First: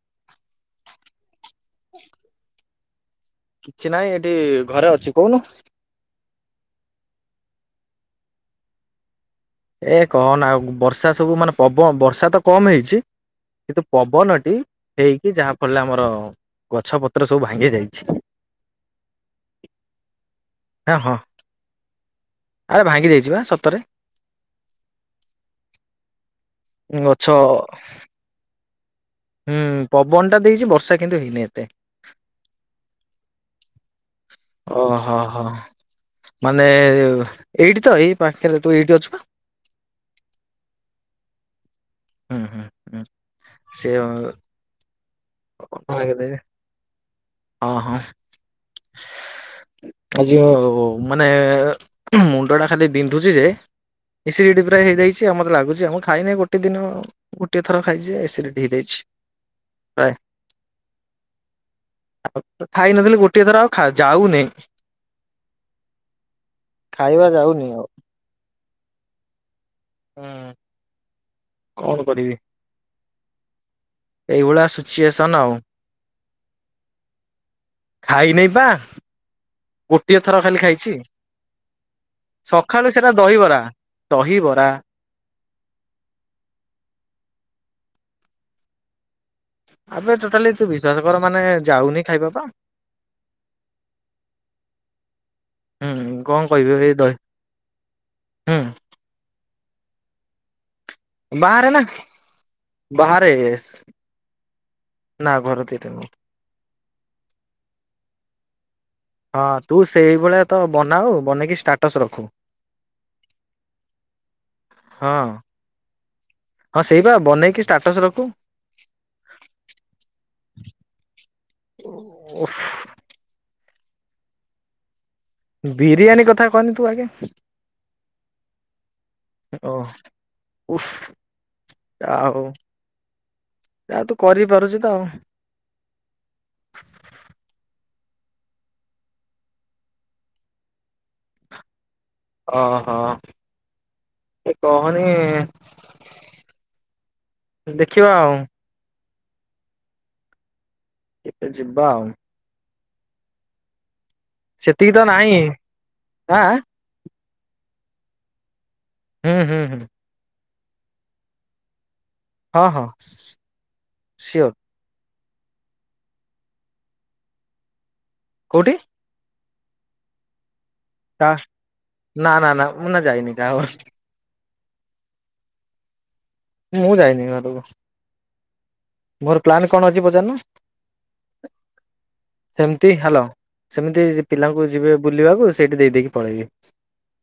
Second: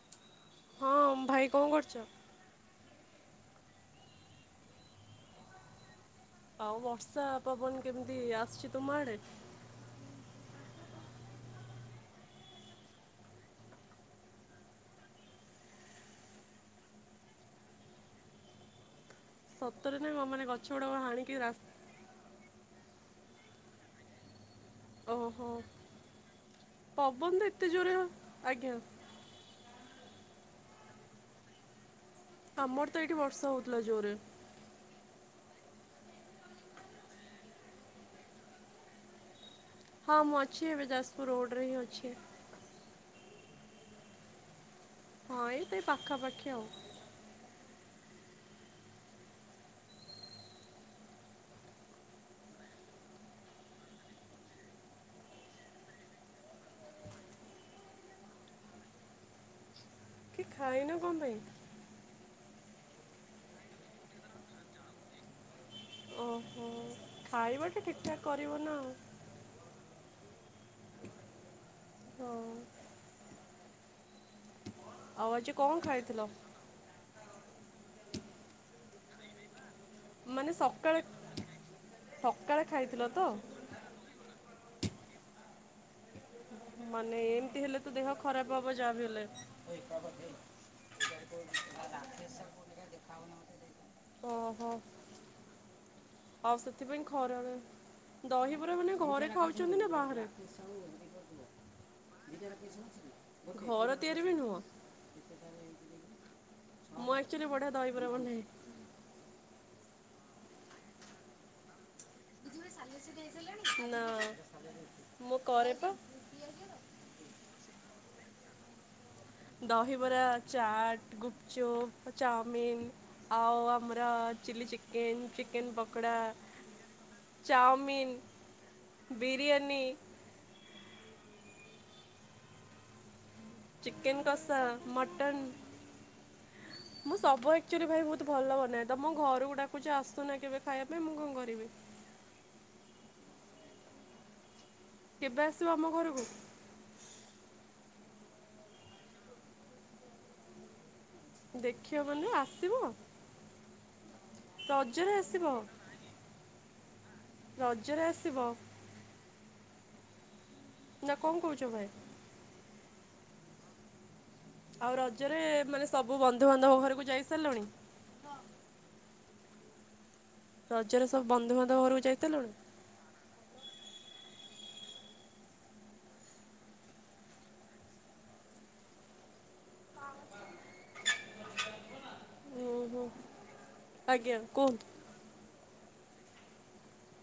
[unintelligible] ହଁ ଭାଇ କଣ କରୁଛ? କିଛି ନହିଁ ଏଠି ଘରେ ଅଛି କହୁନୁ। ଆଉ ବର୍ଷା ପବନ କେମିତି ଆସିଛି ତୁମ ଆଡେ। ଏ କହନ ଆଉ ବର୍ଷା ସବୁ ମାନେ ପବନ ବର୍ଷା ତ କମ ହେଇଛି କିନ୍ତୁ ପବନଟି ହେଇକି ଯାହାଫଳରେ ଆମର ଗଛ ପତ୍ର ସବୁ ଭାଙ୍ଗି ଯାଇଛି। ସତରେ ନଁ କ ମାନେ ଗଛ ହଁ ଗୁଡ଼କୁ ହଁ ହାଣିକି ରାସ୍ ଆରେ ଭାଙ୍ଗି ଦେଇଛିିବା ସତରେ। ଓହୋ। ଗଛ ପବନ ତ ଏତେ ଜୋରେ ଆଜ୍ଞା। ହୁଁ ପବନ ଟା ଦେଇଛି ବର୍ଷା କିନ୍ତୁ ହେଇନି ଏତେ। ଆମର ତ ଏଇଠି ବର୍ଷ ହଉଥିଲା ଜୋରେ। ହଁ ମାନେ ଏଇଠି ତ ଏଇ ପାଖରେ ତୁ ଏଇଠି ଅଛୁ କ ହଁ ମୁଆଛିି ଆବେଦସପୁର ରଡ ର ହଉ। ହୁଁ ହୁଁ ହୁଁ। ସେ ହଁ ଏଇ ତ ହଁ ପାଖାପାଖି ଆଉ। ଆଜି ମୋ ମାନେ ମୁଣ୍ଡ ଟା ଖାଲି ବିନ୍ଧୁଛି ଯେ ଏସିଡିଟି ପୁରା ହେଇଯାଇଛି ଆ ମତେ ଲାଗୁଛି ଆଉ, ମୁଁ ଖାଇ ନାହିଁ ଗୋଟେ ଦିନ ଗୋଟିଏ ଥର ଖାଇଛି ଏସିଡିଟି ହେଇଯାଇଛି। ପ୍ରାୟେ କିଏ ଖାାଇନ କଣ ପାଇଁ? ଆଉ ଖାଇ ନଥିଲି ଗୋଟିଏ ଥର ଆଉ ଯାଉନି। ଓହୋ ଯାଉନି ଖାଇବା ଆଉ। ଟେ ଠିକଠାକ୍ କରିବ ନାଉ। ହଁ। କଣ କରିବି? ହଁ ଏଇଭଳିଆ ସିଚୁଏସନ୍ ଆଜି ଆଉ। କଣ ଖାଇଥିଲ? ଖାଇ ନେଇପା। ଗୋଟିଏ ଥର ମାନେ ଖାଲି ଖାଇଛି, ସକାଳେ ସକାଳେ ସକାଳୁ ଖାଇଥିଲ ସେଟା ତ? ଦହିବରା ଦହିବରା। ମାନେ ଏମତି ହେଲେ ତ ଦେହ ଖରାପ ହବ ଯାହା ବି ହେଲେ। ଆବେ ଟୋଟାଲି ତୁ ବିଶ୍ଵାସ କର ମାନେ ଯାଉନି ଖାଇବାପା, ଓହୋ। ହୁଁ। କଣ ଆଉ କହିବି ଏଇ ସେଥିପାଇଁ ଦହି ଖରାବେ, ହୁଁ ଦହିବରା ମାନେ ଘରେ ଖାଉଛନ୍ତି ନା ବାହାରେ? ବାହାରେ ନା ବାହାରେ, ଘର ତିଆରି ବି ନୁହଁ ନା ଘର ତିଆରି ନୁହଁ। ମୁଁ ଏକଚୁଆଲି ବଢିଆ ଦହିବରା ବନାଏ। ହଁ ତୁ ସେଇଭଳିଆ ତ ବନାଉ, ବନେଇକି ଷ୍ଟାଟସ ରଖୁ। ନା ହଁ ମୁଁ କରେ ପା ହଁ ସେଇ ବା ବନେଇକି ଷ୍ଟାଟସ ରଖ ମୁଁ ଦହିବରା, ଚାଟ୍, ଗୁପଚୁପ୍, ଓଫ୍ ଚାଉମିିନ ଆଉ ଆମର ଅ chilli chicken. Chicken pakora biryani କଥା କୁହନି ତୁ ଆଗେ, ଚାଉମିନ୍ ବିରିୟାନୀ ଓହ ଉଫ। ଆଉ। ଚିକେନ କଷା, ମଟନ ମୁଁ ସବୁ ଆକଚୁଲି ଭାଇ ବହୁ ବହୁତ ଭଲ ବନାଏ ତମ ଘରକୁ ଡାକୁଛି ଆସୁନା କେବେ ଖାଇବା ପାଇଁ, ମୁଁ କଣ କରିବି? ହଁ ହଁ। କହନି କେବେ ଆସିବ ଆମ ଘରକୁ ଦେ ଦେଖିବା ଆଉ। କେବେ ଯିବା ଆଉ। ଦେଖିବମାନେ ଆସିବ। ସେତିକି ତ ରଜରେ ନାହିଁ, ଆସିବ ଆଁ ଆଁ। ରଜରେ ଆସିବ। ହୁଁ ହୁଁ ହୁଁ। ନା କଣ କହୁଛ ଭାଇ? ହଁ ହଁ ସିଓର। ଆଉ ରଜରେ ମାନେ ସବୁ ବନ୍ଧୁବାନ୍ଧବ ଘରକୁ ଯାଇ ସାରିଲୁଣି। କଉଠି? ରଜରେ ସବୁ କା ବନ୍ଧୁବାନ୍ଧବ ଘରକୁ ଯାଇ ନା ସାରିଲଣି ନା ନା ମୁନା ଯାଇନି କାହା ଘରକୁ ମୁଁ ଯାଇନି ଘରକୁ ମୋର ପ୍ଲାନ କଣ ଅଛି ପଚାରୁନ? ଉଁ ସେମତି ହୁଁ ହ୍ୟାଲୋ, ସେମିତି ଆଜ୍ଞା ପିଲାଙ୍କୁ କୁହନ୍ତୁ ଯିବେ ବୁଲିବାକୁ ସେଇଠି ଦେଇଦେଇକି ପଳେଇ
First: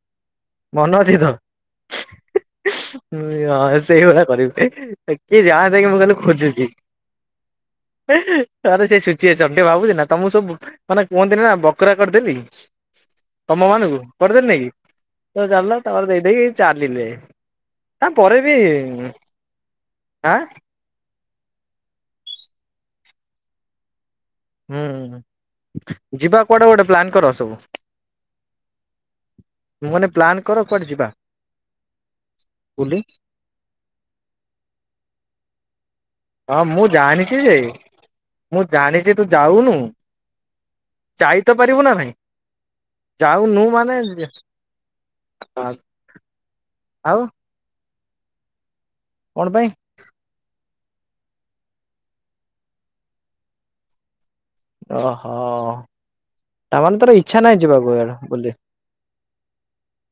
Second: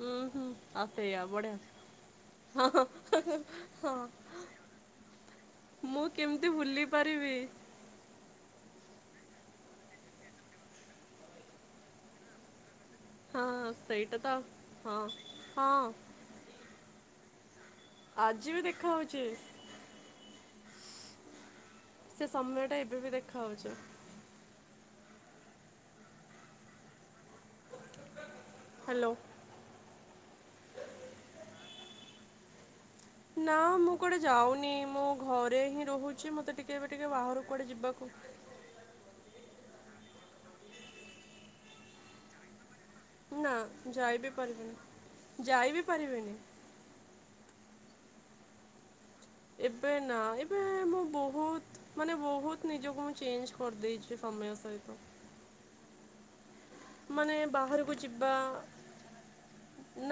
ଉଁ ହୁଁ ଆଉ ମନ ଅଛି ସେଇଆ ତ ବଢ଼ିଆ ହଁ ହଁ ସେଇଭଳିଆ କରିବି କିଏ ଯାଆନ୍ତା କି ମୁଁ ଖାଲି କେମିତି ଖୋଯିଚି। ଭୁଲି ପାରିବି ତାର ସେଇ ସି ସିଏ ସେମିତି ଭାବୁଛି ନା ତ ମୁଁ ସବୁ ମାନେ କୁହନ୍ତିନି ନା ବକରା କରିଦେଲି। ହଁ ତମ ମାନଙ୍କୁ ସେଇଟା ତ କରିଦେବି ନେଇକି ହଁ ତ ଚାଲୁନ ହଁ ତାପରେ ଦେଇଦେଇକି ଚାଲିଲେ। ଆ ପରେ ଆଜି ବି ଦେଖା ହଉଚି ଆଁ? ସେ ସମୟ ଟା ଏବେ ବି ଦେଖା ହଉଚି। ହଁ ଯିବା କୁଆଟା ଗୋଟେ ପ୍ଲାନ୍ କର ସବୁ। ହ୍ୟାଲୋ ମୁଁ କହିଲି ପ୍ଲାନ କର କୁଆଡେ ଯିବା। କୋଉଠି? ନା ମୁଁ କୁଆଡେ ଯାଉନି ମୁଁ ଘରେ ହିଁ ରହୁ ହଁ ମୁଁ ଜାଣିଛି ଯେ ମୁଁ ଜାଣିଛି ତୁ ଯାଉନୁ ଯାଇ ତ ପାରିବୁ ନା ନାଇଁ? ନା ଯାଉନୁ ମାନେ ଯାଇ ବିି ପାରିବିନି ଯାଇ ବିି ପାରିବିନି। ଆଉ କଣ ପାଇଁ ଏବେ ନା ଏବେ ମୁଁ ବହୁତ ମାନେ ବହୁତ ନିଜକୁ ମୁଁ ଚେଞ୍ଜ କରିଦେଇଛି। ସମୟ ସହିତ ଓହୋ। ତାମାନେ ତୋର ମାନେ ଇଚ୍ଛା ନାହିଁ ଯିବାକୁ ବାହାରକୁ ଇଆଡେ ଯିବା ବୁଲି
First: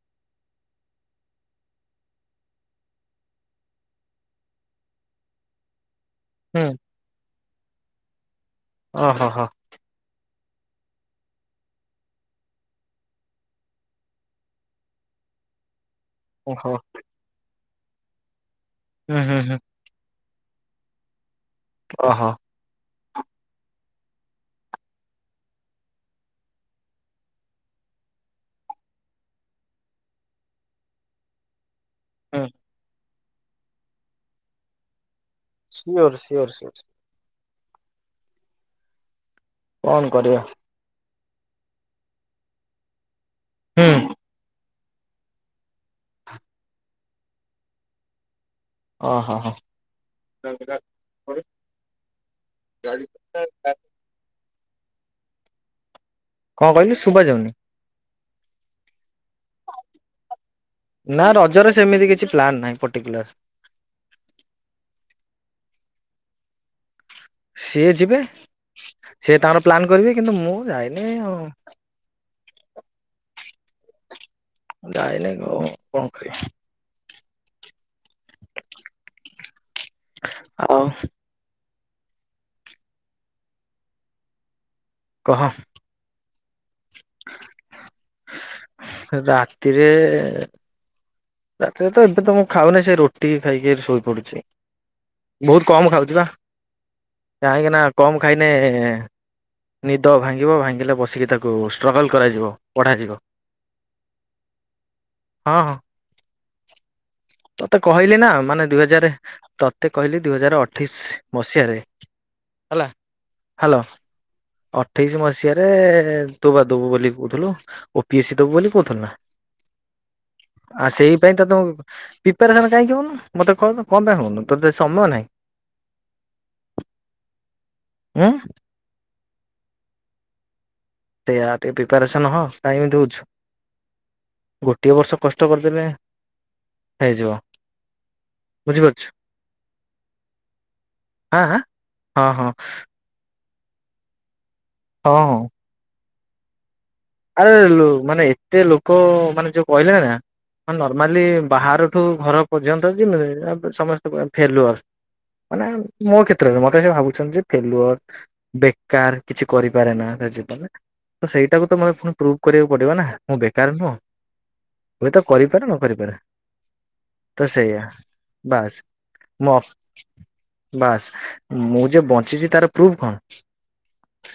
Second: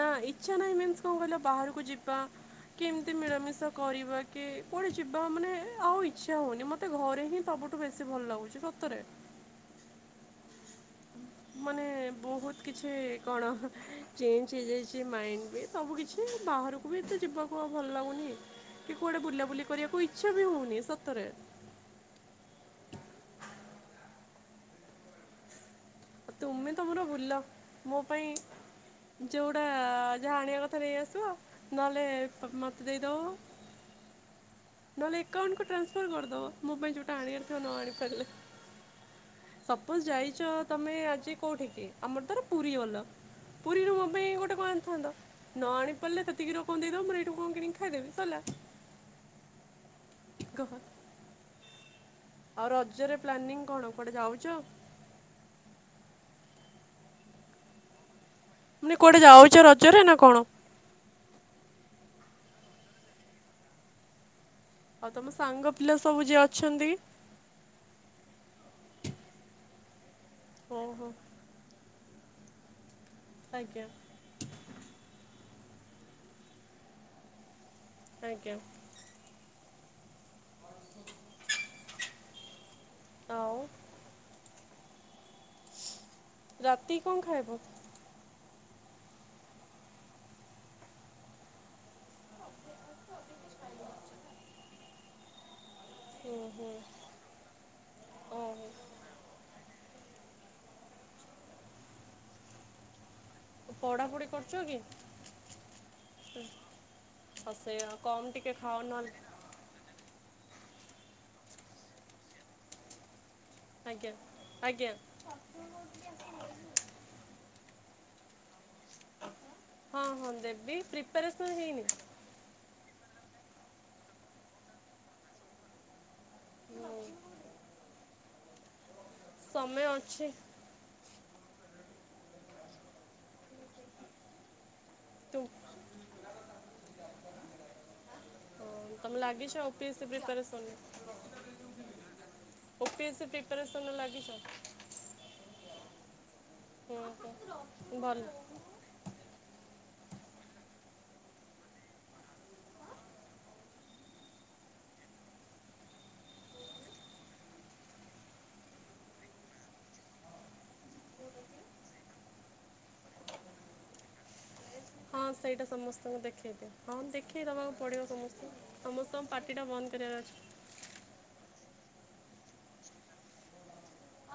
ନା ଇଚ୍ଛା ନାଇଁ ମିନ୍ସ କଣ କହିଲ ବାହାରକୁ ଯିବା କେମିତି ମିଳାମିଶା କରିବା କି କୁଆଡେ ଯିବା ମାନେ ଆଉ ଇ ଇଚ୍ଛା ହୁଁ ହଉନି ମତେ ଘରେ ହିଁ ସବୁଠୁ ବେଶୀ ଭଲ ଲାଗୁଛି। ସତରେ ଓହୋ ହ। ମାନେ ବହୁତ କିଛି କଣ ଚେଞ୍ଜ ହେଇଯାଇଛି ମାଇଣ୍ଡ ବି। ସବୁ କିଛି ଓହୋ ବାହାରକୁ ବି ଏତେ ଯିବାକୁ ପୁଅ ଭଲ ଲାଗୁନି କି ହୁଁ କୁଆଡେ ହୁଁ ବୁଲା ହୁଁ ବୁଲି କରିବାକୁ ଇଚ୍ଛା ବି ହଉ ଏ ସତରେ। ଓହ। ତୁମେ ତମର ବୁଲ ମୋ ପାଇଁ ଯୋଉଟା ଯାହା ଆଣିବା କଥା ନେଇଆସିବ ଆଉ। ହୁଁ ନେହେଲେ ମତେ ଦେଇଦବ। ନହେଲେ ଆକାଉଣ୍ଟକୁ ଟ୍ରାନ୍ସଫର୍ ସିଓର ସିଓର କରିଦବ ସିଓର ପାଇଁ ଯୋଉଟା ଆଣିବା ତ ନ ଆଣି ପାରଲେ। ସପୋଜ୍ କଣ କରିବା ଯାଇଚ ତମେ ଆଜି କୋଉଠି କି ଆମର ଧର ପୁରୀ ଗଲ। ପୁରୀରୁ ମୋ ହୁଁ ପାଇଁ ଗୋଟେ କଁ ଆ ଥାନ୍ତ ନଆଣି ପାରଲେ ସେତିକିର କଣ ଦେଇଦବ ମୋରୋ ଏଇଠୁ କଣ କିଣିକି ଖାଇଦେବି ସଇଲା। ଅହ ହଁ। [unintelligible] ଆଉ ରଜରେ ପ୍ଲାନିଙ୍ଗ କଣ କୁଆଡେ ଯାଉଚ? କଁ କହିଲୁ ଶୁଭା ଯାଉନି। ମାନେ କୁଆଡ଼େ ଯାଉଚ ରଜରେ ନାଁ କଣ? ପ୍ଲାନ ନାହିଁ ପର୍ଟିକୁଲାର। ଆଉ ତମ ସାଙ୍ଗ ପିଲା ସବୁ ଯିଏ ଅଛନ୍ତି? ସିଏ ଯିବେ ସିଏ ତାଙ୍କର ପ୍ଲାନ୍ କରିବେ। କିନ୍ତୁ ମୁଁ ଯାଇନି ଓହୋ ଆଉ। ଆଜ୍ଞା। ମୁଁ ଯାଇନେଇ ଅଉ କଣ ଖାଇବି? ଆଜ୍ଞା। ଆଉ ଆଉ କହ। ରାତି କି କଁ ଖାଇବ? ରାତିରେ ରାତିରେ ତ ଏବେ ତ ମୁଁ ଖାଉନେଇ ସେଇ ରୁଟି ଖାଇକି ଶୋଇ ପଡୁଛି ବୋହୁତ କମ୍ ଖାଉଚି ପା ହୁଁ ହୁଁ କାହିଁକି ନା କମ୍ ଖାଇନେ ଓହୋ ନିଦ ଭାଙ୍ଗିବ ଭାଙ୍ଗିଲେ ବସିକି ତାକୁ ଷ୍ଟ୍ରଗଲ କରାଯିବ ପଢାଯିବ। ଓ ପଢାପୁଢି କରୁଚ କି? ହଁ ହଁ [inaudible] ଆଉ ତତେ ସେଇଆ କହିଲି ନାଁ କମ୍ ଟିକେ ମାନେ ଦୁଇ ଖାଅ ହଜାରେ ନହେଲେ ତତେ କହିଲି ଦୁଇ ହଜାର ଅ ଅଠେଇଶ ମସିହାରେ ହେଲା ହାଲୋ ଆଜ୍ଞା ଆଜ୍ଞା ଅଠେଇଶି ମସିହାରେ ତୁ ବା ଦୋବୁ ବୋଲି କୋଉଥୁଲୁ। ଓ ପି ଏ ସି ଦବୁ ବୋଲି କୋଉ [unintelligible] ହଁ ହଁ ଦେବି ଆ ସେଇ ପାଇଁ ପ୍ରିପାରେସନ୍ ତତେ ମୁଁ ହେଇନି କାହିଁକି ହୋଉନୁ ମତେ କୋହୁନୁ କଁ ପାଇଁ ହୋଉନୁ ତତେ ସମୟ ନାହିଁ। ଉଁ। ସମୟ ଅଛି। ସେୟା ଟିକେ ପ୍ରିପାରେସନ୍ ହ କାହିଁକି ଏମିତି ହୋଉଚୁ। ଗୋଟିଏ ବର୍ଷ ତୁ କଷ୍ଟ କରିଦେଲେ ହେଇଯିବ ହଁ, ବୁଝିପାରୁଛୁ ତମେ ଲାଗିଛ ଓପିଏସ୍ସି ପ୍ରିପାରେସନ୍ରେ ଆଁ ଆଁ ହଁ ହଁ। [unintelligible] ଲାଗିଚ। ହଁ। ହଁ ଆଉ ହଁ ମାନେ ଭଲ ଏତେ ଲୋକ ମାନେ ଯୋଉ କହିଲେଣି ନା। ହ ନର୍ମାଲି ବାହାରଠୁ ଘର ପର୍ଯ୍ୟନ୍ତ ଯେ ସମସ୍ତଙ୍କର ଫେଲୁଅର୍ ମାନେ ମୋ କ୍ଷେତ୍ରରେ ମତେ ଭାବୁଛନ୍ତି ଯେ ଫେଲୁଅର୍ ବେକାର କିଛି କରିପାରେ ନା ତ ସେଇଟାକୁ [unintelligible] ପୁଣି ପ୍ରୁଭ କରିବାକୁ ପଡିବ ନା ମୁଁ ବେକାର ନୁହଁ। ହୁଏତ ହଁ କରିପାରେ ସେଇଟା ନ କରିପାରେ ସମସ୍ତଙ୍କୁ ଦେଖେଇଦିଅ ହଁ ଦେଖେଇ ତ ଦବାକୁ ସେଇଆ ପଡିବ ସମସ୍ତଙ୍କୁ ବାସ୍ ସମସ୍ତଙ୍କ ପାଟି ମୁଁ ଟା ବନ୍ଦ କରିବାର ଅଛି। ବାସ୍ ମୁଁ ଯେ ବଞ୍ଚିଛି ତାର ପ୍ରୁଫ କଣ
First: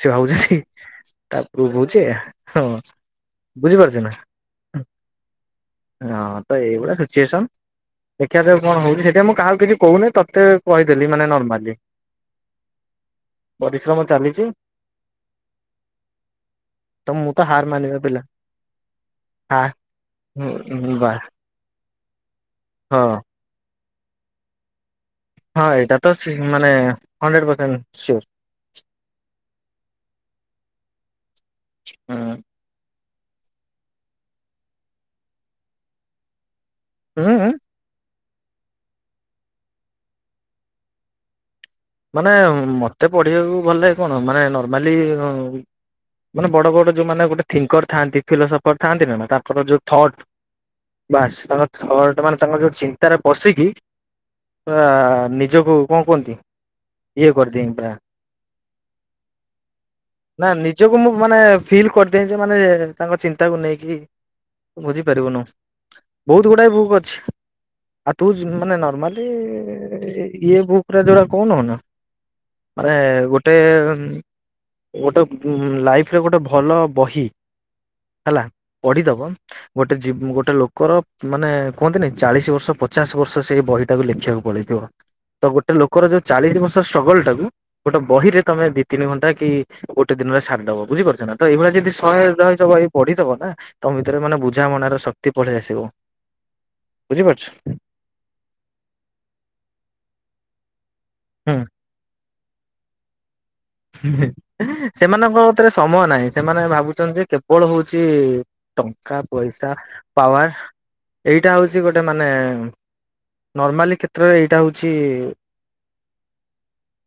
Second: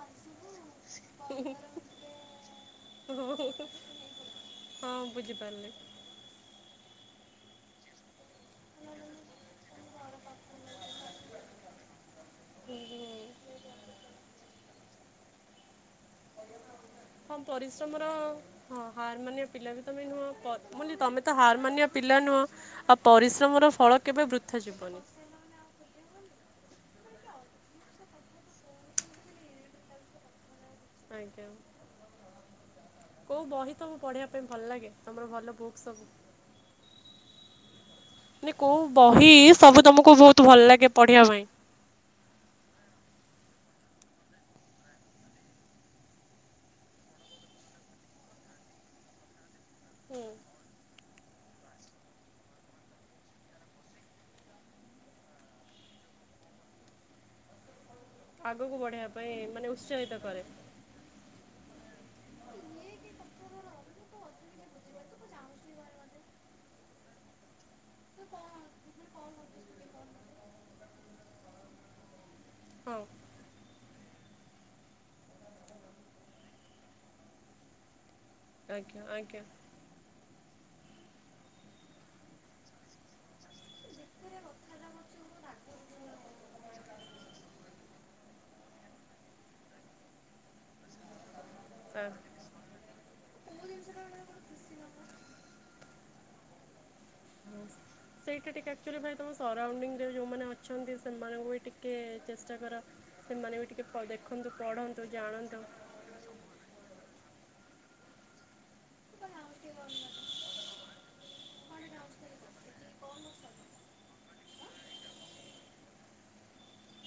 ସେ ଭାବୁଛି ସିଏ ତାକୁ କହୁଚି ହିଁ ହଁ ହଁ ବୁଝି ପାରିଲି। ହଁ ତ ଏଇଗୁଡ଼ା ସିଚୁଏସନ୍ ଦେଖିବା ଯେ କଣ ହଉଛି ସେଥିପାଇଁ ମୁଁ କାହାକୁ କିଛି କହୁନି ତୋତେ କହିଦେଲିି ମାନେ ନର୍ମାଲି। ପରିଶ୍ରମ ଚାଲିଛି। ତ ମୁଁ ହଁ ତ ହାର ମାନିବା ପରିଶ୍ରମର ପିଲା ହଁ ହାର ମାନିବା ହା ପିଲା ବି ତମେ ନୁହଁ। [unintelligible] ବା ତମେ ହାର ମାନିବା ପିଲା ନୁହଁ। ଆଉ ହଁ ପରିଶ୍ରମ ର ଫଳ କେବେ ବୃଥା ଜୀବନି। ହଁ ଏଇଟା ତ ସି ମାନେ ହଣ୍ଡ୍ରେଡ଼ ପରସେଣ୍ଟ ସିଓର। ଆଜ୍ଞା। ହ୍ନୁ। କଉ ବହି ତମକୁ ପଢ଼ିବା ପାଇଁ ଭଲ ଲାଗେ ତମର ଭଲ ବୁକ୍ସ ସବୁ? ହୁଁ ହୁଁ। ମାନେ କୋଉ ବହି ସବୁ ତମକୁ ବହୁତ ଭଲ ଲାଗେ ପଢିବା ପାଇଁ? ମାନେ ମୋତେ ପଢ଼ିବାକୁ ଭଲ ଲାଗେ କଣ ମାନେ ନର୍ମାଲି ହୁଁ ମାନେ ବଡ଼ ବଡ଼ ଯେଉମାନେ ଗୋଟେ ଥିଙ୍କର ଥାଆନ୍ତି ଫିଲୋସଫର ଥାଆନ୍ତି ନା ତାଙ୍କର ଯେଉଁ ଥଟ୍ ହୁଁ ବାସ୍ ତାଙ୍କର ଥଟ୍ ମାନେ ତାଙ୍କର ଯୋଉ ଚିନ୍ତାରେ ପସିକି ପୁରା ନିଜକୁ କଣ କୁହନ୍ତି। ଇଏ କରିଦେମି ପୁରା ଆଗକୁ ବଢେଇବା ପାଇଁ ମାନେ ଉତ୍ସାହିତ କରେ। ନା ନିଜକୁ ମୁଁ ମାନେ ଫିଲ୍ କରିଦିଏ ଯେ ମାନେ ତାଙ୍କ ଚିନ୍ତାକୁ ନେଇକି ବୁଝିପାରିବୁନୁ ବହୁତ ଗୁଡ଼ାଏ ବୁକ୍ ଅଛି। ଆଉ ତୁ ଯ ମାନେ ନର୍ମାଲି ଇଏ ବୁକ୍ ରେ ଯୋଉରା [unintelligible] ମାନେ ହଁ ଗୋଟେ ଗୋଟେ ଲାଇଫରେ ଗୋଟେ ଭଲ ବହି ହେଲା ଆଜ୍ଞା ପଢିଦବ ଆଜ୍ଞା ଗୋଟେ ଜୀବ୍ ଗୋ ଗୋଟେ ଲୋକର ମାନେ କୁହନ୍ତିନି ଚାଳିଶ ବର୍ଷ ପଚାଶ ବର୍ଷ ସେଇ ବହିଟାକୁ ଲେଖିବାକୁ ପଳେଇଥିବ ତ ଗୋଟେ ଲୋକ ର ଯୋଉ ଚାଳିଶ ବର୍ଷର ଷ୍ଟ୍ରଗଲ୍ ଟାକୁ ଗୋଟେ ବହିରେ ତମେ ଦି ତିନି ଘଣ୍ଟା କି ଗୋଟେ ଦିନରେ ସାରିଦବ ବୁଝିପାରୁଛ ନା? ତ ଏଇଭଳିଆ ଯଦି ଆ ଶହେ [inaudible] ପଢିଥବ ନା ତମ ଭିତରେ ମାନେ ବୁଝାମଣାର ଶକ୍ତି ପଳେଇ ଆସିବ। ବୁଝିପାରୁଛୁ? ସେଇଟା ଟିକେ ଆକ୍ଚୁଆଲି ଭାଇ ତମ ସରାଉଣ୍ଡିଂରେ ଯୋଉମାନେ ଅଛନ୍ତି ସେମାନଙ୍କୁ ହୁଁ ଭି ଟିକେ ଚେଷ୍ ଚ କର ସେମାନେ ବି ଟିକେ ପ ଦେଖନ୍ତୁ ପଢ଼ନ୍ତୁ ସେମାନଙ୍କ ଜାଣନ୍ତୁ ହାତରେ ସମୟ ନାହିଁ ସେମାନେ ଭାବୁଛନ୍ତି କେବଳ ହଉଛି ଟଙ୍କା ପଇସା ପାୱାର ଏଇଟା ହଉଛି ଗୋଟେ ମାନେ ନର୍ମାଲି କ୍ଷେତ୍ରରେ ଏଇଟା ହଉଛି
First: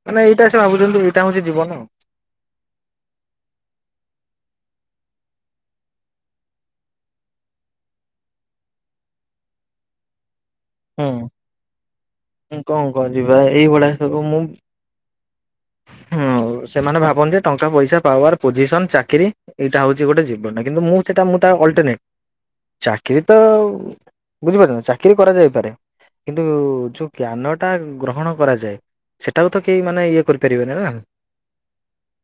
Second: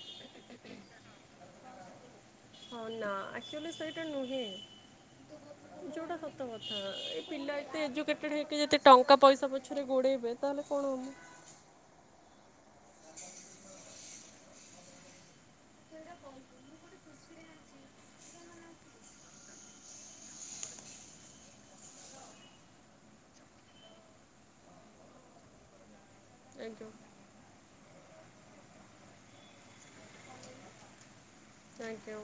ମାନେ ଏଇଟା ସେ ଭାବୁଛନ୍ତି ଏଇଟା ହଉଛି ଜୀବନ। ହଁ ନା ଆକ୍ଚୁଆଲି ସେଇଟା ନୁହେଁ ଯୋଉଟା ସତ କଥା ଏ ପିଲା ଏତେ ଏଜୁକେଟେଡ୍ ହେଇକି ଯେତେ ଟଙ୍କା ପଇସା ପଛରେ ଗୋଡେଇବେ ତାହେଲେ କଣ ହବ? ଆଉ। କଣ କଣ ଯିବା ଏଇଭଳିଆ ସବୁ ମୁଁ ହଁ ସେମାନେ ଭାବନ୍ତି ଟଙ୍କା ପଇସା ପାୱାର ପୋଜିସନ ଚାକିରୀ ଏଇଟା ହଉଛି ଗୋଟେ ଜୀବନ କିନ୍ତୁ ମୁଁ ସେଟା ମୁଁ ତା ଅଲଟରନେଟ୍ ଚାକିରୀ ତ ବୁଝିପାରୁଛ ନା ଚାକିରୀ କରାଯାଏ ପାରେ। କିନ୍ତୁ ଯୋଉ ଆଜ୍ଞା ଜ୍ଞାନ ଟା ଗ୍ରହଣ କରାଯାଏ ସେଟାକୁ ତ କେହି ମାନେ ଇଏ କରିପାରିବେନି ନା। ଆଜ୍ଞା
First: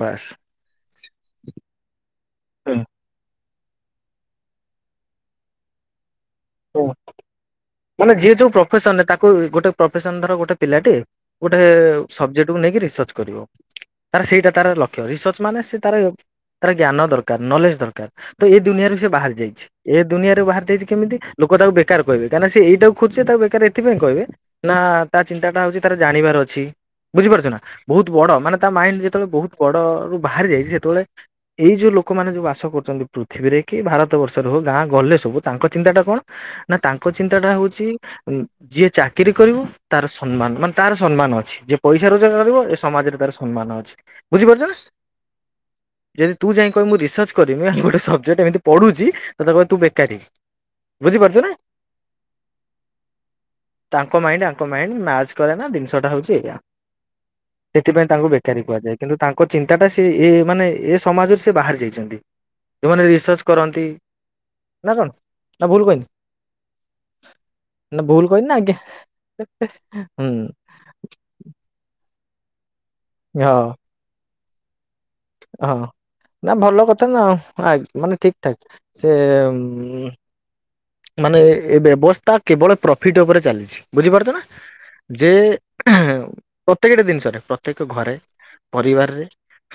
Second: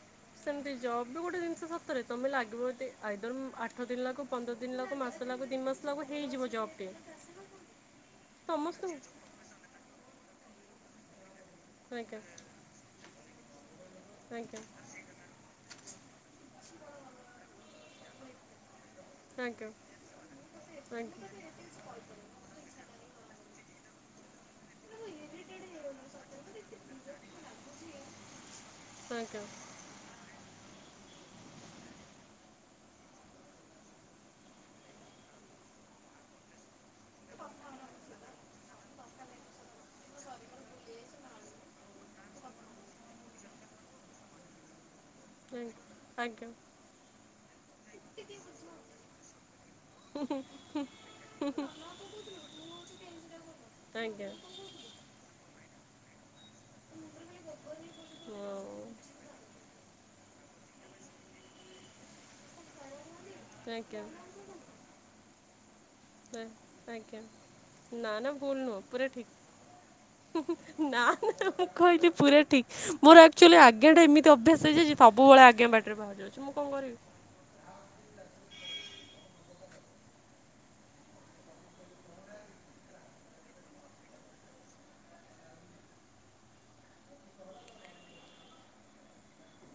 ବାସ୍। ସେମିତି ଜବ୍ ବି ଗୋଟେ ଜିନିଷ ସତରେ ତମେ ଲାଗିବ ଦି ଆଇଦର ଆଠ ଦିନ୍ ଲାଗୁ ପନ୍ଦର ଦିନ୍ ଲାଗୁ ମାସେ ଲାଗୁ ଦି ମାସ ଲାଗୁ ହେଇଯିବ ହୁଁ ଜବ୍ଟିଏ ମାନେ ଯିଏ ଯୋଉ ସମସ୍ତଙ୍କୁ ପ୍ରଫେସନରେ ତାକୁ ଗୋଟେ ପ୍ରଫେସନ ଧର ଗୋଟେ ପିଲାଟେ ଗୋଟେ ଆଜ୍ଞା ସବଜେକ୍ଟକୁ ନେଇକି ରିସର୍ଚ୍ଚ କରିବ ତାର ସେଇଟା ଆଜ୍ଞା ତାର ଲକ୍ଷ୍ୟ ରିସର୍ଚ୍ଚ ମାନେ ସେ ତାର ତାର ଜ୍ଞାନ ଦରକାର ନଲେଜ୍ ଦରକାର ତ ଏଇ ଦୁନିଆରେ ସେ ବାହାରି ଯାଇଛି ଆଜ୍ଞା ଏ ଦୁନିଆରେ ବାହାର ଯାଇଛି ଆଜ୍ଞା କେମିତି? ବେକାର କହିବେ କାରଣ ସେ ଏଇଟାକୁ ଖୋଜୁଛି ତାକୁ ବେକାର ଏଥିପାଇଁ କହିବେ ନା ତା ଚିନ୍ତାଟା ହଉଛି ତାର ଜାଣିବାର ଅଛି ବୁଝିପାରୁଛୁ ନା ବହୁତ ବଡ଼ ମାନେ ତା ମାଇଣ୍ଡ ଆଜ୍ଞା ଯେତେବେଳେ ଆଜ୍ଞା ବହୁତ ବଡ଼ରୁୁ ବାହାରି ଯାଇଛି ସେ ଯେତେବେଳେ ଏଇ ଯୋଉ ଲୋକମାନେ ଯୋଉ ବାସ କରୁଛନ୍ତି ପୃଥିବୀରେ କି ଭାରତ ବର୍ଷରେ ହଉ ଗାଁ ଗଲେ ସବୁ ତାଙ୍କ ଚିନ୍ତାଟା କଣ ନା ତାଙ୍କ ଚିନ୍ତାଟା ହଉଛି ଯିଏ ଚାକିରି କରିବ ତାର ସମ୍ମାନ ମାନେ ତାର ସମ୍ମାନ ଅଛି ଯିଏ ପଇସା ରୋଜଗାର କରିବ ଏ ସମାଜରେ ତାର ସମ୍ମାନ ଅଛି ବୁଝିପାରୁଛ ନା? [inaudible] ଆଜ୍ଞା ଯଦି ଆଜ୍ଞା ତୁ ଯାଇ କହିବୁ ମୁଁ ରିସର୍ଚ୍ଚ। [unintelligible] ସବ୍ଜେକ୍ଟ୍ ଏମିତି ପଢୁ଼ଛି ତତେ କହିବେ ତୁ ବେକାରୀ। [inaudible] ବୁଝିପାରୁଛୁ ନା [inaudible] ତାଙ୍କ ମାଇଣ୍ଡ୍ ୟାଙ୍କ ମାଇଣ୍ଡ୍ ମ୍ୟାଚ୍ କରେନା ଜି [unintelligible] ହଉଚି ଏଇଆ ସେଥିପାଇଁ ତାଙ୍କୁ ବେକାରୀ ଆଉ କୁହାଯାଏ। କିନ୍ତୁ ତାଙ୍କ ଚିନ୍ତାଟା ସେ ଏ ଏମାନେ ଏ ସମାଜରୁ ସେ ବାହାରି ଯାଇଚନ୍ତି। ଯଉମାନେ ରିସ୍ ସର୍ଚ୍ଚ କରନ୍ତି ଆଜ୍ଞା ନା କଣ? ନା ଭୁଲ କହିନି [inaudible] ଆଜ୍ଞା ନା ଭୁଲ ନା କହିନି ଭୁଲ୍ ଆଜ୍ଞା ନୁହଁ ପୁରା ଠିକ୍ ହୁଁ ହୁଁ ନା ନା ମୁଁ କହିଲି ପୁରା ଠିକ୍ ମୋର ଆକ୍ଚୁଆଲି ହଁ ଆଜ୍ଞାଟା ଏମିତ୍ ଅଭ୍ୟାସ ହେଇଯାଇ ଯେ ସବୁବେଳେ ଆଜ୍ଞା ହଁ ବାଡ୍ରେ ବାହାରି ଯାଉଛି। ନା ମୁଁ କଣ ଭଲ କରିବି? କଥା ନା ଆ ମାନେ ଠିକ୍ ଠାକ୍ ସେ ଉଁ ମାନେ ଏ ବ୍ୟବସ୍ଥା କେବଳ ପ୍ରଫିଟ ଉପରେ ଚାଲିଛି। ବୁଝିପାରୁଛ ନା ଯେ ଉହୁଁ ପ୍ରତ୍ୟେକଟି ଜିନିଷରେ ପ୍ରତ୍ୟେକ ଘରେ ପରିବାରରେ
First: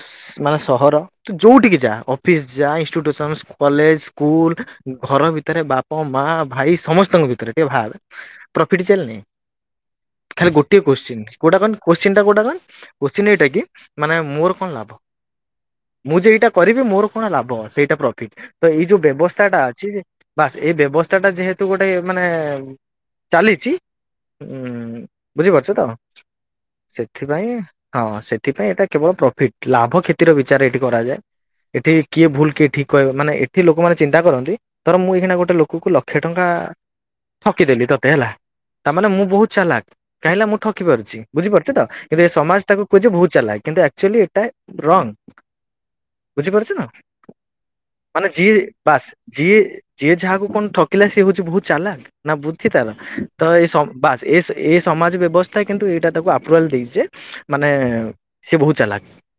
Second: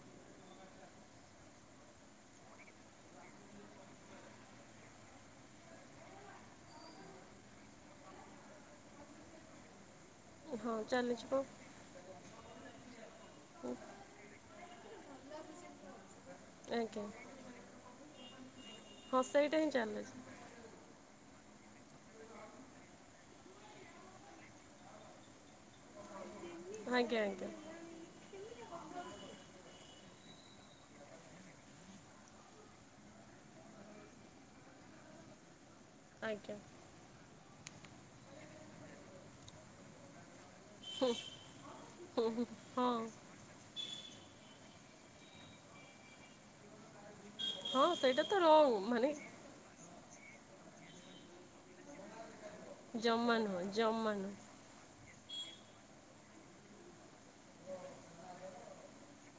ସି ମାନେ ସହର ତୁ ଯୋଉଠିକି ଯା ଅଫିସ ଯା ଇନଷ୍ଟି୍ଟୁସନ୍ସ, କଲେଜ, ସ୍କୁଲ, ଘର ଭିତରେ ବାପ୍ ମୋ ମା ଭାଇ ସମସ୍ତଙ୍କ ଭିତରେ ଟିକେ ଭାବେ ପ୍ରଫିଟି ଚାଲନି। ଖାଲି ଗୋଟେ ହଁ କୋଶ୍ଚିନ୍ ଚାଲିଛି ପା କୋଟା କନ୍ କୋଶ୍ଚିନ୍ଟା କଉଟା କନ୍? [inaudible] କୋଶ୍ଚିନ୍ ଏଇଟା କି ମାନେ ମୋର କଣ ଲାବ୍? ମୁଁ ଯେଇଟା କରିବି ଆଜ୍ଞା ମୋର କଣ ଲାବ ସେଇଟା ପ୍ର ଠିକ୍ ହା ତ ଏଇ ଯୋଉ ହଁ ବ୍ୟବସ୍ଥା ସେଇଟା ଟା ହିଁ ଅଛି ଯେ ଚାଲିଛି ବାସ୍ ବସ୍ତାଟା ଯେହେତୁ ଗୋଟେ ମାନେ ଏଁ ଚାଲିଛି ଉଁ ବୁଝିପାରୁଛ ତ? ଆଜ୍ଞା ସେଥିପାଇଁ ଆଜ୍ଞା ହଁ ସେଥିପାଇଁ ଏଟା କେବଳ ପ୍ରଫିଟ ଲାଭ କ୍ଷ ଥିର ବିଚାର ଏଠି କରାଯାଏ। ଏଠି କିଏ ଭୁଲ କିଏ ଠିକ୍ କହି ମାନେ ଏଠି ଲୋକମାନେ ଚିନ୍ତା କରନ୍ତି ଧର ମୁଁ ଏଇକ୍ଷିଣା ଗୋଟେ କୁକୁ ଲକ୍ଷେ ଟଙ୍କା ଆଜ୍ଞା ଠକିଦେଲି ତତେ ହେଲା ତାମାନେ ମୁଁ ବହୁତ ଚାଲାକ କାହିଁନା ମୁଁ ଠକି ପାରୁଛି ବୁଝିପାରୁଛ ତ କିନ୍ତୁ ଏ ସମାଜ ତାକୁ ହଁ କୁହେ ଯେ ବହୁତ ଚାଲାକ୍ କିନ୍ତୁ ଆକ୍ଚୁଆଲି ଏଟା ରଙ୍ଗ୍ ବୁଝିପାରୁଛ ନା? ହଁ ସେଇଟା ମାନେ ତ ଯିଏ ରଙ୍ଗ ବାସ୍ ମାନେ ଯିଏ ଯିଏ କାହାକୁ କଣ ଠକିଲା ସିଏ ହଉଛି ବହୁତ୍ ଚାଲାଖ୍। ନା ବୁଦ୍ଧି ତାର ଜମା ତ ନୁହଁ ଏ ସମ୍ ଜମା ବାସ୍ ନୁହଁ ଏସ୍ ଏ ସମାଜ ବେ ବସ୍ଥା କିନ୍ତୁ ଏଇଟା ତାକୁ ଆପ୍ରୁଆଲ୍ ଦେଇ ଯେ ମାନେ ସିଏ ବହୁତ ଚାଲାକ।